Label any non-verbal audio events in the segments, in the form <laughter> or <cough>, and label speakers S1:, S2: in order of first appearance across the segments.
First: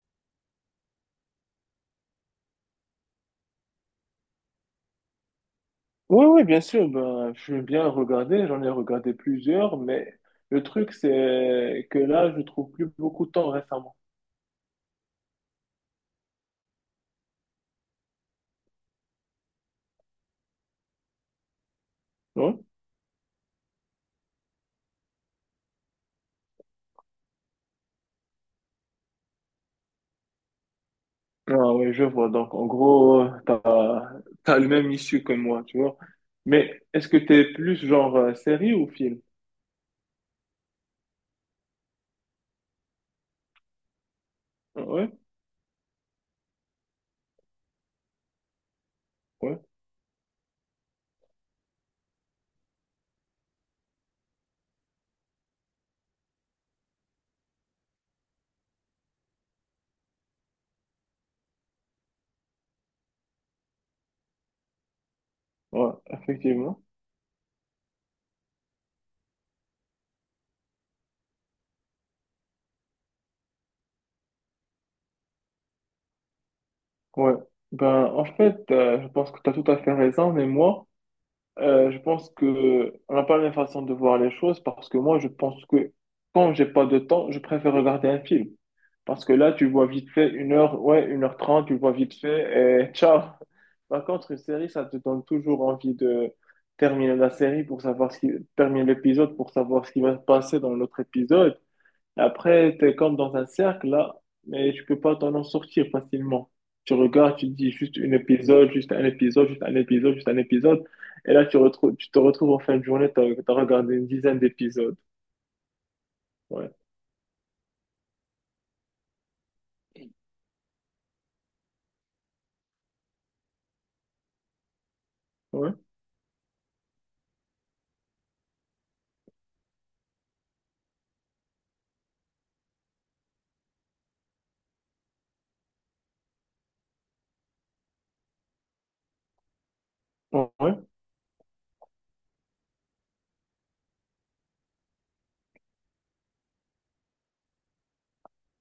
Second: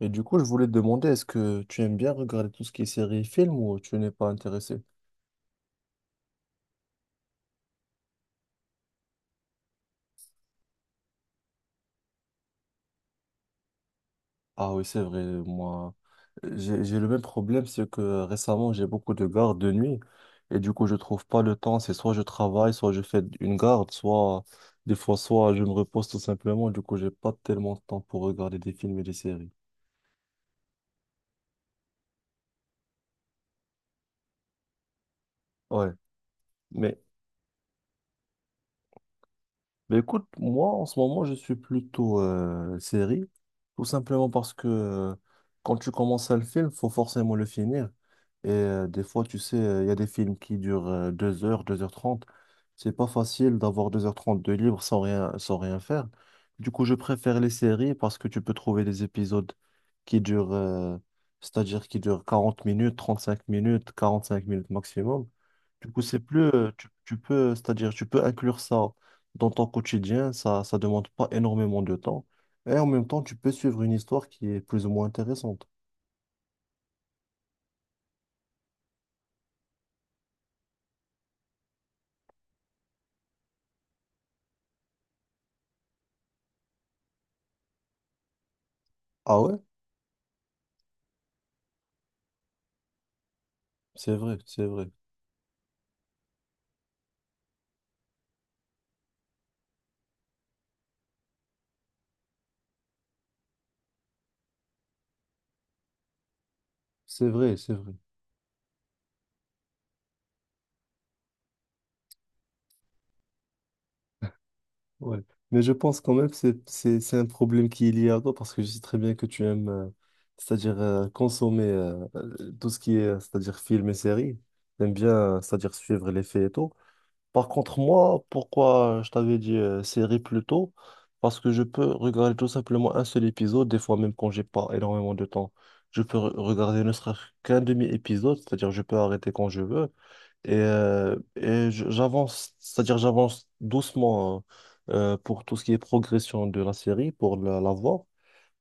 S1: Et du coup, je voulais te demander, est-ce que tu aimes bien regarder tout ce qui est séries et films ou tu n'es pas intéressé?
S2: Oui, oui, bien sûr, ben, j'aime bien regarder, j'en ai regardé plusieurs, mais le truc, c'est que là, je trouve plus beaucoup de temps récemment.
S1: Ah oui, c'est vrai, moi, j'ai le même problème, c'est que récemment, j'ai beaucoup de gardes de nuit et du coup, je trouve pas le temps. C'est soit je
S2: Non?
S1: travaille, soit je fais une garde, soit des fois, soit je me repose tout simplement. Du coup, j'ai pas tellement de temps pour regarder des films et des séries.
S2: Ah oui, je vois. Donc, en gros, t'as le même issue que moi, tu
S1: Ouais.
S2: vois. Mais
S1: mais
S2: est-ce que t'es plus genre série ou film?
S1: Mais écoute, moi, en ce moment, je suis plutôt série, tout simplement parce que
S2: Ouais,
S1: quand tu commences un film, faut forcément le finir. Et des fois, tu sais,
S2: ouais,
S1: il y a des films qui durent 2 heures, 2h30. C'est pas facile d'avoir 2h30 de libre sans rien, faire. Du coup, je préfère les séries parce que tu peux trouver des épisodes qui durent, c'est-à-dire qui durent 40 minutes, 35 minutes, 45 minutes maximum. Du
S2: ouais,
S1: coup, c'est plus,
S2: effectivement.
S1: tu peux, c'est-à-dire, tu peux inclure ça dans ton quotidien, ça demande pas énormément de temps. Et en même temps, tu peux suivre une histoire qui est plus ou moins intéressante.
S2: Ouais. Ben, en fait, je pense que t'as tout à fait raison, mais moi, je pense que on n'a pas la même façon de voir les choses parce que moi, je pense que quand j'ai pas de temps, je préfère regarder un film. Parce que
S1: Ah
S2: là,
S1: ouais?
S2: tu vois vite fait 1 heure, ouais, 1h30, tu vois vite fait et <laughs> ciao. Par
S1: C'est
S2: contre,
S1: vrai,
S2: une
S1: c'est
S2: série, ça
S1: vrai.
S2: te donne toujours envie de terminer la série pour savoir ce qui, terminer l'épisode pour savoir ce qui va se passer dans l'autre épisode. Après, tu es comme dans un cercle là, mais tu peux pas t'en en sortir facilement. Tu
S1: C'est
S2: regardes, tu te
S1: vrai,
S2: dis
S1: c'est vrai.
S2: juste un épisode, juste un épisode, juste un épisode, juste un épisode. Et là, tu te retrouves en fin de journée, tu as regardé une dizaine d'épisodes.
S1: Ouais. Mais je pense quand même que c'est
S2: Ouais.
S1: c'est- c'est un problème qui est lié à toi parce que je sais très bien que tu aimes, c'est-à-dire consommer tout ce qui est, c'est-à-dire film et séries. T'aimes bien,
S2: Ouais.
S1: c'est-à-dire suivre les faits et tout. Par contre, moi, pourquoi je t'avais dit série plus tôt? Parce que je peux regarder tout simplement un seul épisode, des fois même quand j'ai pas énormément de temps. Je peux regarder ne serait-ce qu'un demi-épisode, c'est-à-dire je peux arrêter quand je veux. Et,
S2: Ouais.
S1: euh, et j'avance, c'est-à-dire j'avance doucement pour tout ce qui est progression de la série, pour la voir.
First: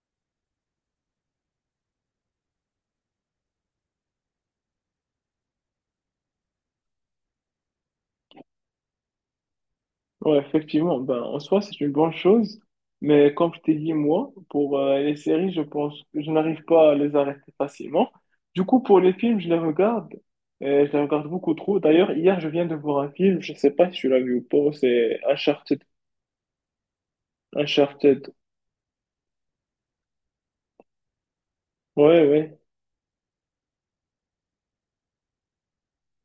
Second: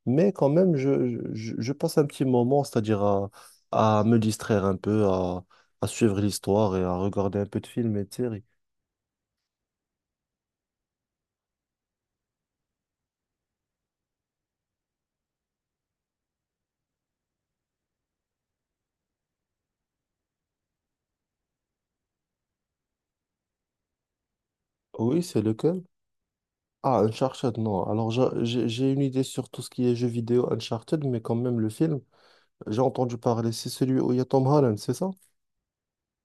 S1: Mais quand même, je passe un petit moment, c'est-à-dire à, me distraire un peu, à suivre l'histoire et à regarder un peu de films et de séries.
S2: Ouais, effectivement, ben, en soi, c'est une bonne chose, mais comme je t'ai dit, moi, pour les séries, je pense que je n'arrive pas à les arrêter facilement. Du coup, pour les films, je les regarde, et je les regarde beaucoup trop. D'ailleurs, hier, je viens de voir un film, je ne sais pas si tu l'as vu ou pas, c'est
S1: Oui, c'est
S2: Uncharted.
S1: lequel? Ah, Uncharted, non. Alors,
S2: Uncharted.
S1: j'ai une idée sur tout ce qui est jeux vidéo Uncharted, mais quand même, le film,
S2: Ouais, ouais,
S1: j'ai entendu parler, c'est celui où il y a Tom Holland, c'est ça?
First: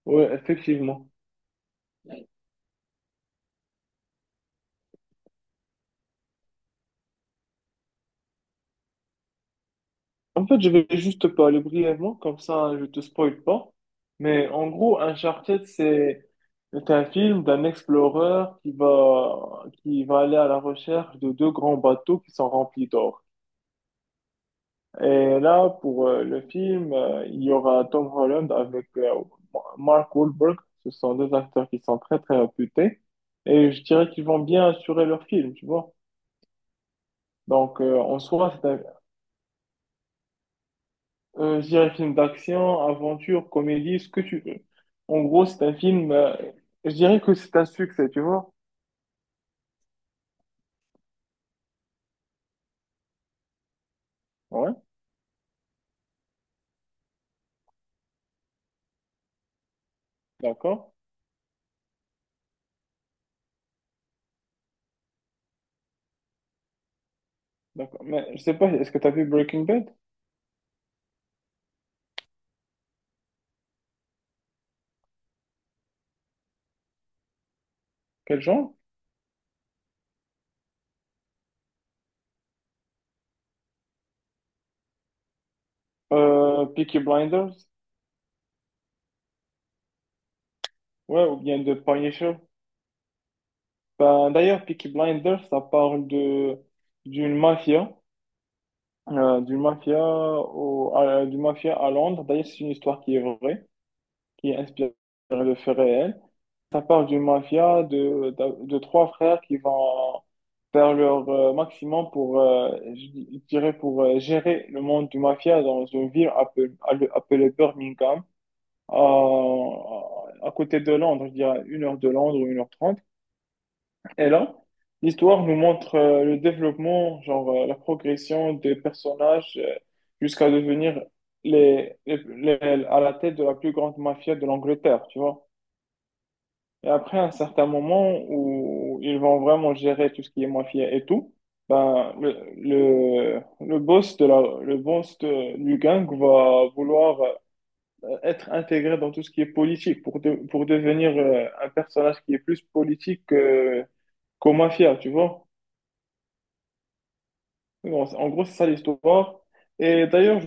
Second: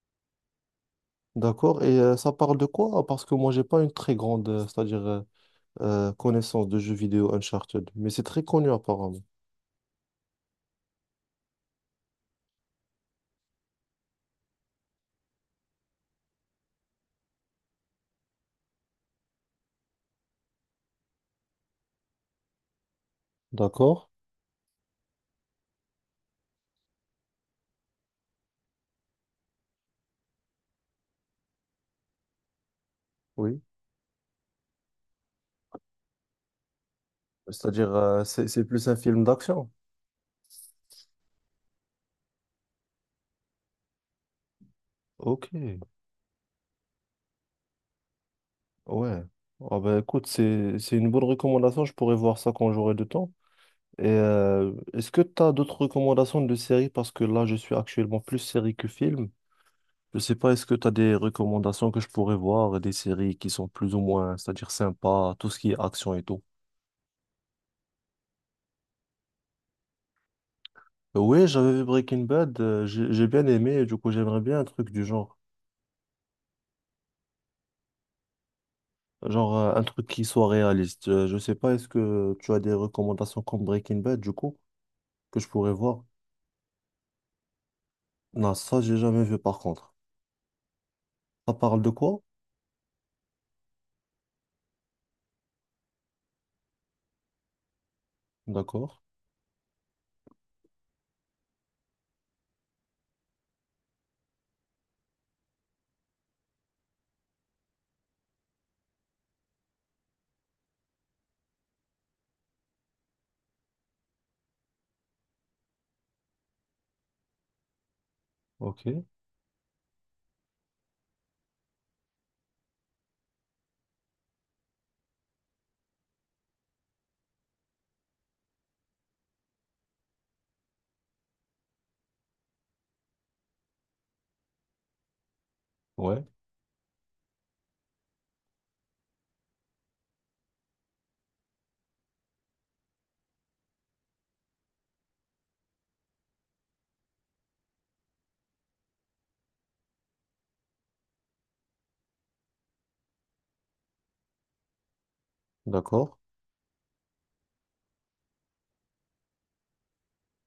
S2: ouais, effectivement.
S1: D'accord. Et ça parle de quoi? Parce que moi, j'ai pas une très grande, c'est-à-dire, connaissance de jeux vidéo Uncharted, mais c'est très connu apparemment.
S2: En fait, je vais juste te parler brièvement, comme ça je te spoil pas. Mais en gros, Uncharted, c'est un film d'un explorer qui va, aller à la recherche de deux grands bateaux qui sont remplis d'or.
S1: D'accord.
S2: Et là, pour le film, il y aura Tom Holland avec Mark Wahlberg. Ce sont deux acteurs qui sont très, très réputés.
S1: Oui.
S2: Et je dirais qu'ils vont bien assurer leur film, tu vois. Donc,
S1: C'est-à-dire,
S2: en
S1: c'est
S2: soi,
S1: c'est
S2: c'est un
S1: plus un film d'action.
S2: Je dirais film d'action, aventure, comédie, ce que tu veux. En gros,
S1: Ok,
S2: c'est un film, je dirais que c'est un succès, tu vois.
S1: ouais. Ah ben écoute, c'est une bonne recommandation, je pourrais voir ça quand j'aurai du temps. Et
S2: Ouais,
S1: est-ce que tu as d'autres recommandations de séries? Parce que là, je suis actuellement plus série que film. Je sais pas, est-ce que tu
S2: d'accord,
S1: as des recommandations que je pourrais voir, des séries qui sont plus ou moins, c'est-à-dire sympas, tout ce qui est action et tout.
S2: d'accord. Mais je sais pas, est-ce que tu as vu Breaking Bad?
S1: Oui, j'avais vu Breaking Bad, j'ai bien aimé, et du coup, j'aimerais bien un truc du genre.
S2: Quel genre?
S1: Genre un truc qui soit réaliste. Je sais pas, est-ce que tu as des recommandations comme Breaking Bad, du coup, que je pourrais voir?
S2: Peaky Blinders?
S1: Non, ça, j'ai jamais vu par contre.
S2: Ouais, ou
S1: Ça
S2: bien The
S1: parle de quoi?
S2: Punisher? Ben, d'ailleurs, Peaky Blinders, ça parle de d'une mafia,
S1: D'accord.
S2: du mafia à Londres. D'ailleurs, c'est une histoire qui est vraie, qui est inspirée de faits réels. Ça parle d'une mafia de trois frères qui vont faire leur maximum je dirais, pour gérer le monde du mafia dans une ville appelée Birmingham,
S1: Ok.
S2: à, à côté de Londres, je dirais 1 heure de Londres ou 1h30. Et là, l'histoire nous montre le développement, genre la progression des personnages jusqu'à devenir à la tête de la plus grande mafia de l'Angleterre, tu vois.
S1: Ouais.
S2: Et après, à un certain moment où ils vont vraiment gérer tout ce qui est mafia et tout, ben, le boss de la, le boss de- du gang va vouloir être intégré dans tout ce qui est politique pour devenir un personnage qui est plus politique qu'au mafia, tu vois.
S1: D'accord.
S2: Bon, en gros, c'est ça l'histoire. Et d'ailleurs,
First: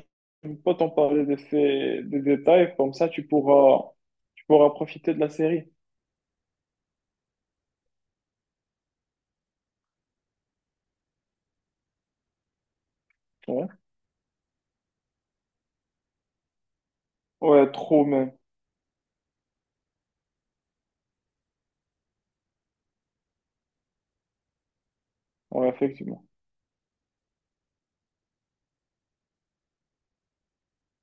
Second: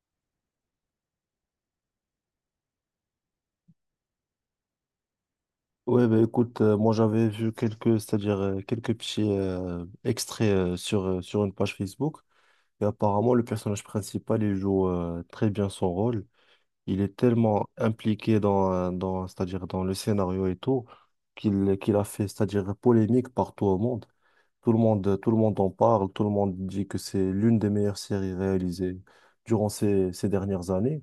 S2: je ne peux pas t'en parler de des détails, comme ça tu pourras profiter de la série.
S1: Ouais, bah écoute, moi j'avais vu quelques, c'est-à-dire quelques petits extraits sur une page Facebook. Et apparemment, le
S2: Ouais,
S1: personnage principal, il joue très bien son rôle. Il est tellement
S2: ouais trop même.
S1: impliqué c'est-à-dire dans le scénario et tout, qu'il a fait, c'est-à-dire polémique partout au monde. Tout le monde, tout le monde
S2: Ouais,
S1: en parle,
S2: effectivement.
S1: tout le monde dit que c'est l'une des meilleures séries réalisées durant ces, dernières années.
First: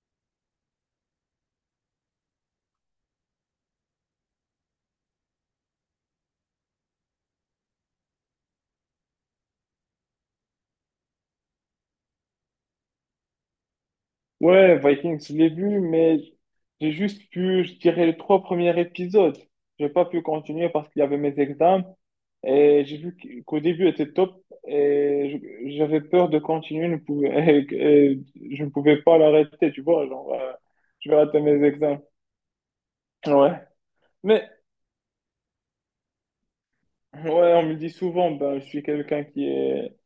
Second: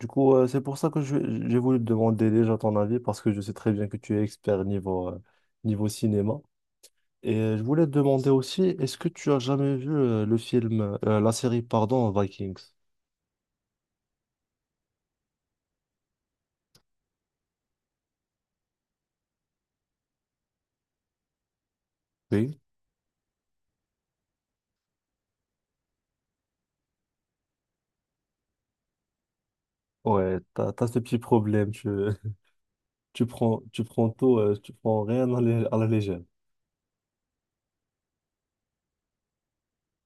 S1: Du coup, c'est pour ça que j'ai voulu te demander déjà ton avis, parce que je sais très bien que tu es expert niveau, niveau cinéma. Et je voulais te demander aussi, est-ce que tu as jamais vu le film, la série, pardon, Vikings?
S2: Ouais, Vikings, je l'ai vu, mais j'ai juste vu, je dirais, les trois premiers épisodes. J'ai pas pu continuer parce qu'il y avait mes examens
S1: Oui.
S2: et j'ai vu qu'au début était top et j'avais peur de continuer, ne pouvais- <laughs> et je ne pouvais pas l'arrêter, tu vois, genre,
S1: Ouais, t'as ce
S2: je vais
S1: petit
S2: rater mes
S1: problème,
S2: examens.
S1: <laughs>
S2: Ouais.
S1: Tu prends tout,
S2: Mais,
S1: tu prends rien à la, légère.
S2: ouais, on me dit souvent, ben, je suis quelqu'un qui est,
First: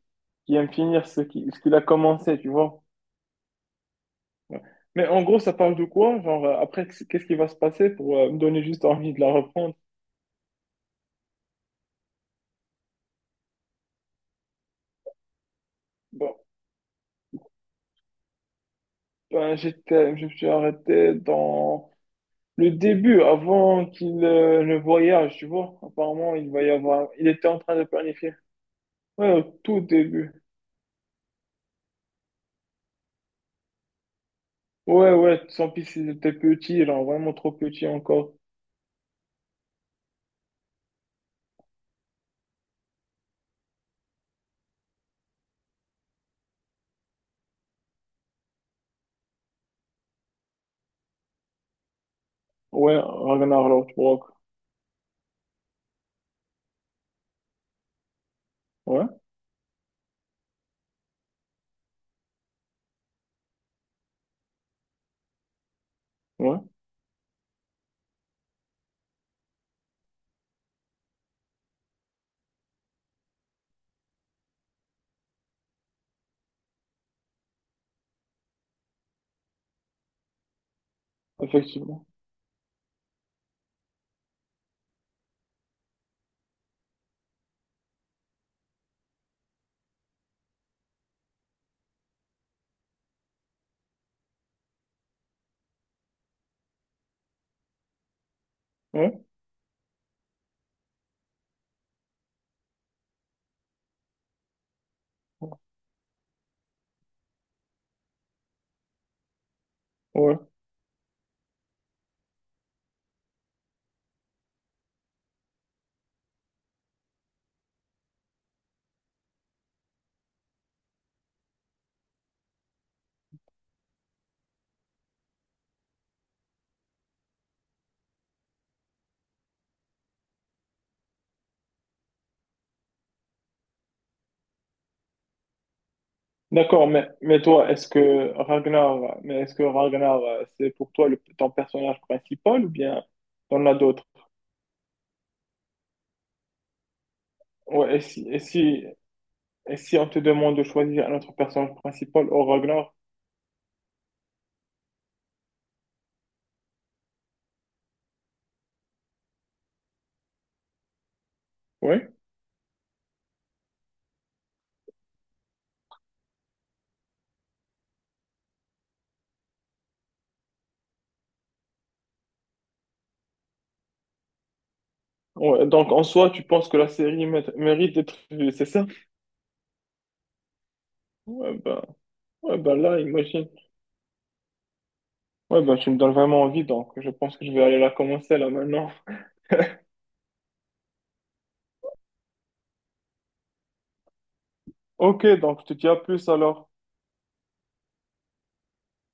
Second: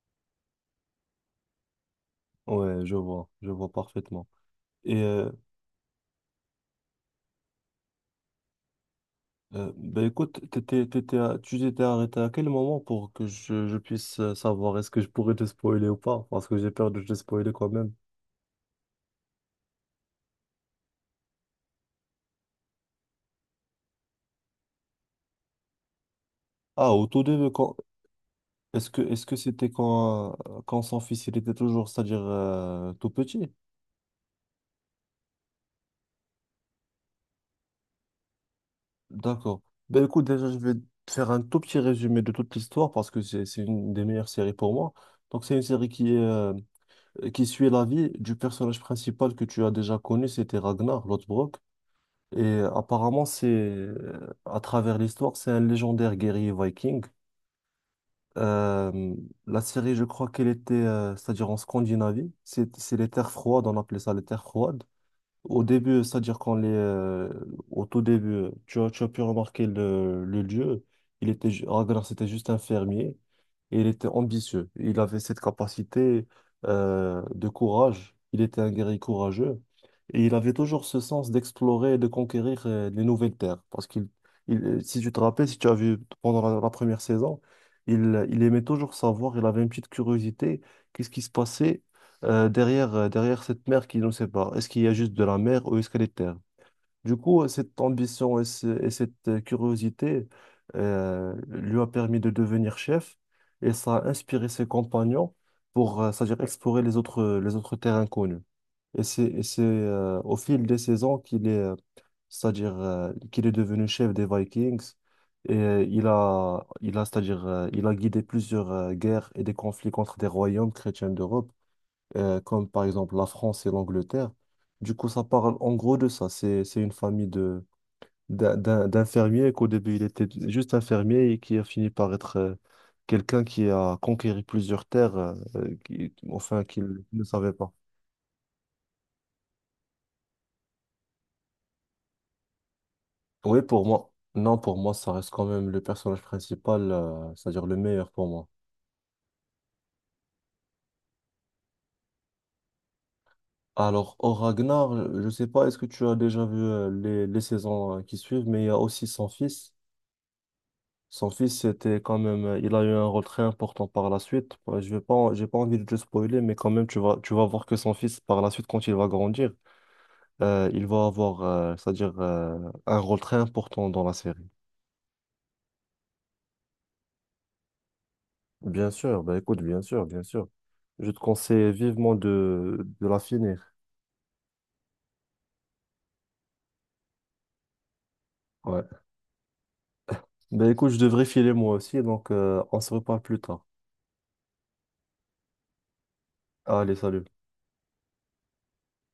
S2: qui aime finir ce qu'il a commencé, tu vois.
S1: Ouais, je vois parfaitement.
S2: Ouais.
S1: Et
S2: Mais en gros, ça parle de quoi? Genre, après, qu'est-ce qui va se passer pour me donner juste envie de la reprendre?
S1: bah, écoute, tu t'étais arrêté à quel moment pour que je puisse savoir est-ce que je pourrais te spoiler ou pas?
S2: Bon,
S1: Parce que j'ai peur de te spoiler quand même.
S2: ben, je me suis arrêté dans le début, avant qu'il ne voyage, tu vois. Apparemment, il va y
S1: Ah, au
S2: avoir,
S1: tout
S2: il était
S1: début,
S2: en train
S1: quand,
S2: de planifier.
S1: est-ce que, est-ce
S2: Ouais,
S1: que
S2: au
S1: c'était
S2: tout début.
S1: quand son fils il était toujours, c'est-à-dire tout petit?
S2: Ouais, ouais, sans piste, il était petit, genre vraiment trop petit encore.
S1: D'accord. Ben écoute, déjà, je vais te faire un tout petit résumé de toute l'histoire parce que c'est une des meilleures séries pour moi. Donc, c'est une série qui est. Qui suit la vie du personnage principal que tu as déjà connu, c'était Ragnar Lothbrok. Et
S2: Ouais,
S1: apparemment, c'est
S2: Ragnar Lothbrok.
S1: à travers l'histoire, c'est un légendaire guerrier viking.
S2: Ouais,
S1: Euh, la série, je crois qu'elle était, c'est-à-dire en Scandinavie, c'est les terres froides, on appelait ça les terres froides. Au début, c'est-à-dire
S2: ouais,
S1: au tout début, tu as pu remarquer le lieu. Ragnar, c'était juste un fermier et il était ambitieux. Il avait cette capacité de courage. Il était un guerrier courageux et il avait toujours ce sens d'explorer et
S2: effectivement.
S1: de conquérir les nouvelles terres. Si tu te rappelles, si tu as vu pendant la première saison, il aimait toujours savoir. Il avait une petite curiosité. Qu'est-ce qui se passait derrière, derrière cette mer qui nous sépare? Est-ce qu'il y a juste de la mer ou est-ce qu'elle est terre? Du coup, cette ambition et, et
S2: Ouais,
S1: cette curiosité lui a permis de devenir chef et ça a inspiré ses compagnons pour, c'est-à-dire explorer les autres terres inconnues. Et au
S2: ouais.
S1: fil des saisons qu'il est devenu chef des Vikings et c'est-à-dire il a guidé plusieurs guerres et des conflits contre des royaumes chrétiens d'Europe comme par exemple la France et l'Angleterre. Du coup, ça parle en gros de ça. C'est une famille d'infirmiers qu'au début, il était juste infirmier et qui a fini par être quelqu'un qui a conquéri plusieurs terres, enfin,
S2: D'accord,
S1: qu'il
S2: mais,
S1: ne
S2: mais
S1: savait
S2: toi,
S1: pas.
S2: est-ce que Ragnar, c'est pour toi ton personnage principal ou bien
S1: Oui,
S2: t'en as
S1: pour
S2: d'autres?
S1: moi, non, pour moi, ça reste quand même le personnage principal, c'est-à-dire le
S2: Ouais, et
S1: meilleur pour
S2: si, et
S1: moi.
S2: si, Et si on te demande de choisir un autre personnage principal au Ragnar,
S1: Alors, au Ragnar, je ne sais pas, est-ce que tu as déjà vu les, saisons qui suivent, mais il y a aussi son fils. Son fils, c'était
S2: oui.
S1: quand même, il a eu un rôle très important par la suite. Ouais, je vais pas, j'ai pas envie de te spoiler, mais quand même, tu vas voir que son fils, par la suite, quand il va grandir, il va avoir, c'est-à-dire, un rôle très important dans la série.
S2: Ouais, donc en soi, tu penses que la série mérite d'être vue, c'est ça?
S1: Bien sûr, bah écoute, bien sûr, bien sûr. Je te
S2: Ouais,
S1: conseille
S2: bah,
S1: vivement
S2: ouais, bah là,
S1: de la
S2: imagine.
S1: finir.
S2: Ouais, bah tu me donnes vraiment envie, donc je pense que je vais aller la commencer là
S1: Ouais.
S2: maintenant. <laughs>
S1: Bah écoute, je devrais filer moi aussi, donc on se reparle plus tard.
S2: Ok, donc je te dis à plus alors.
S1: Allez, salut.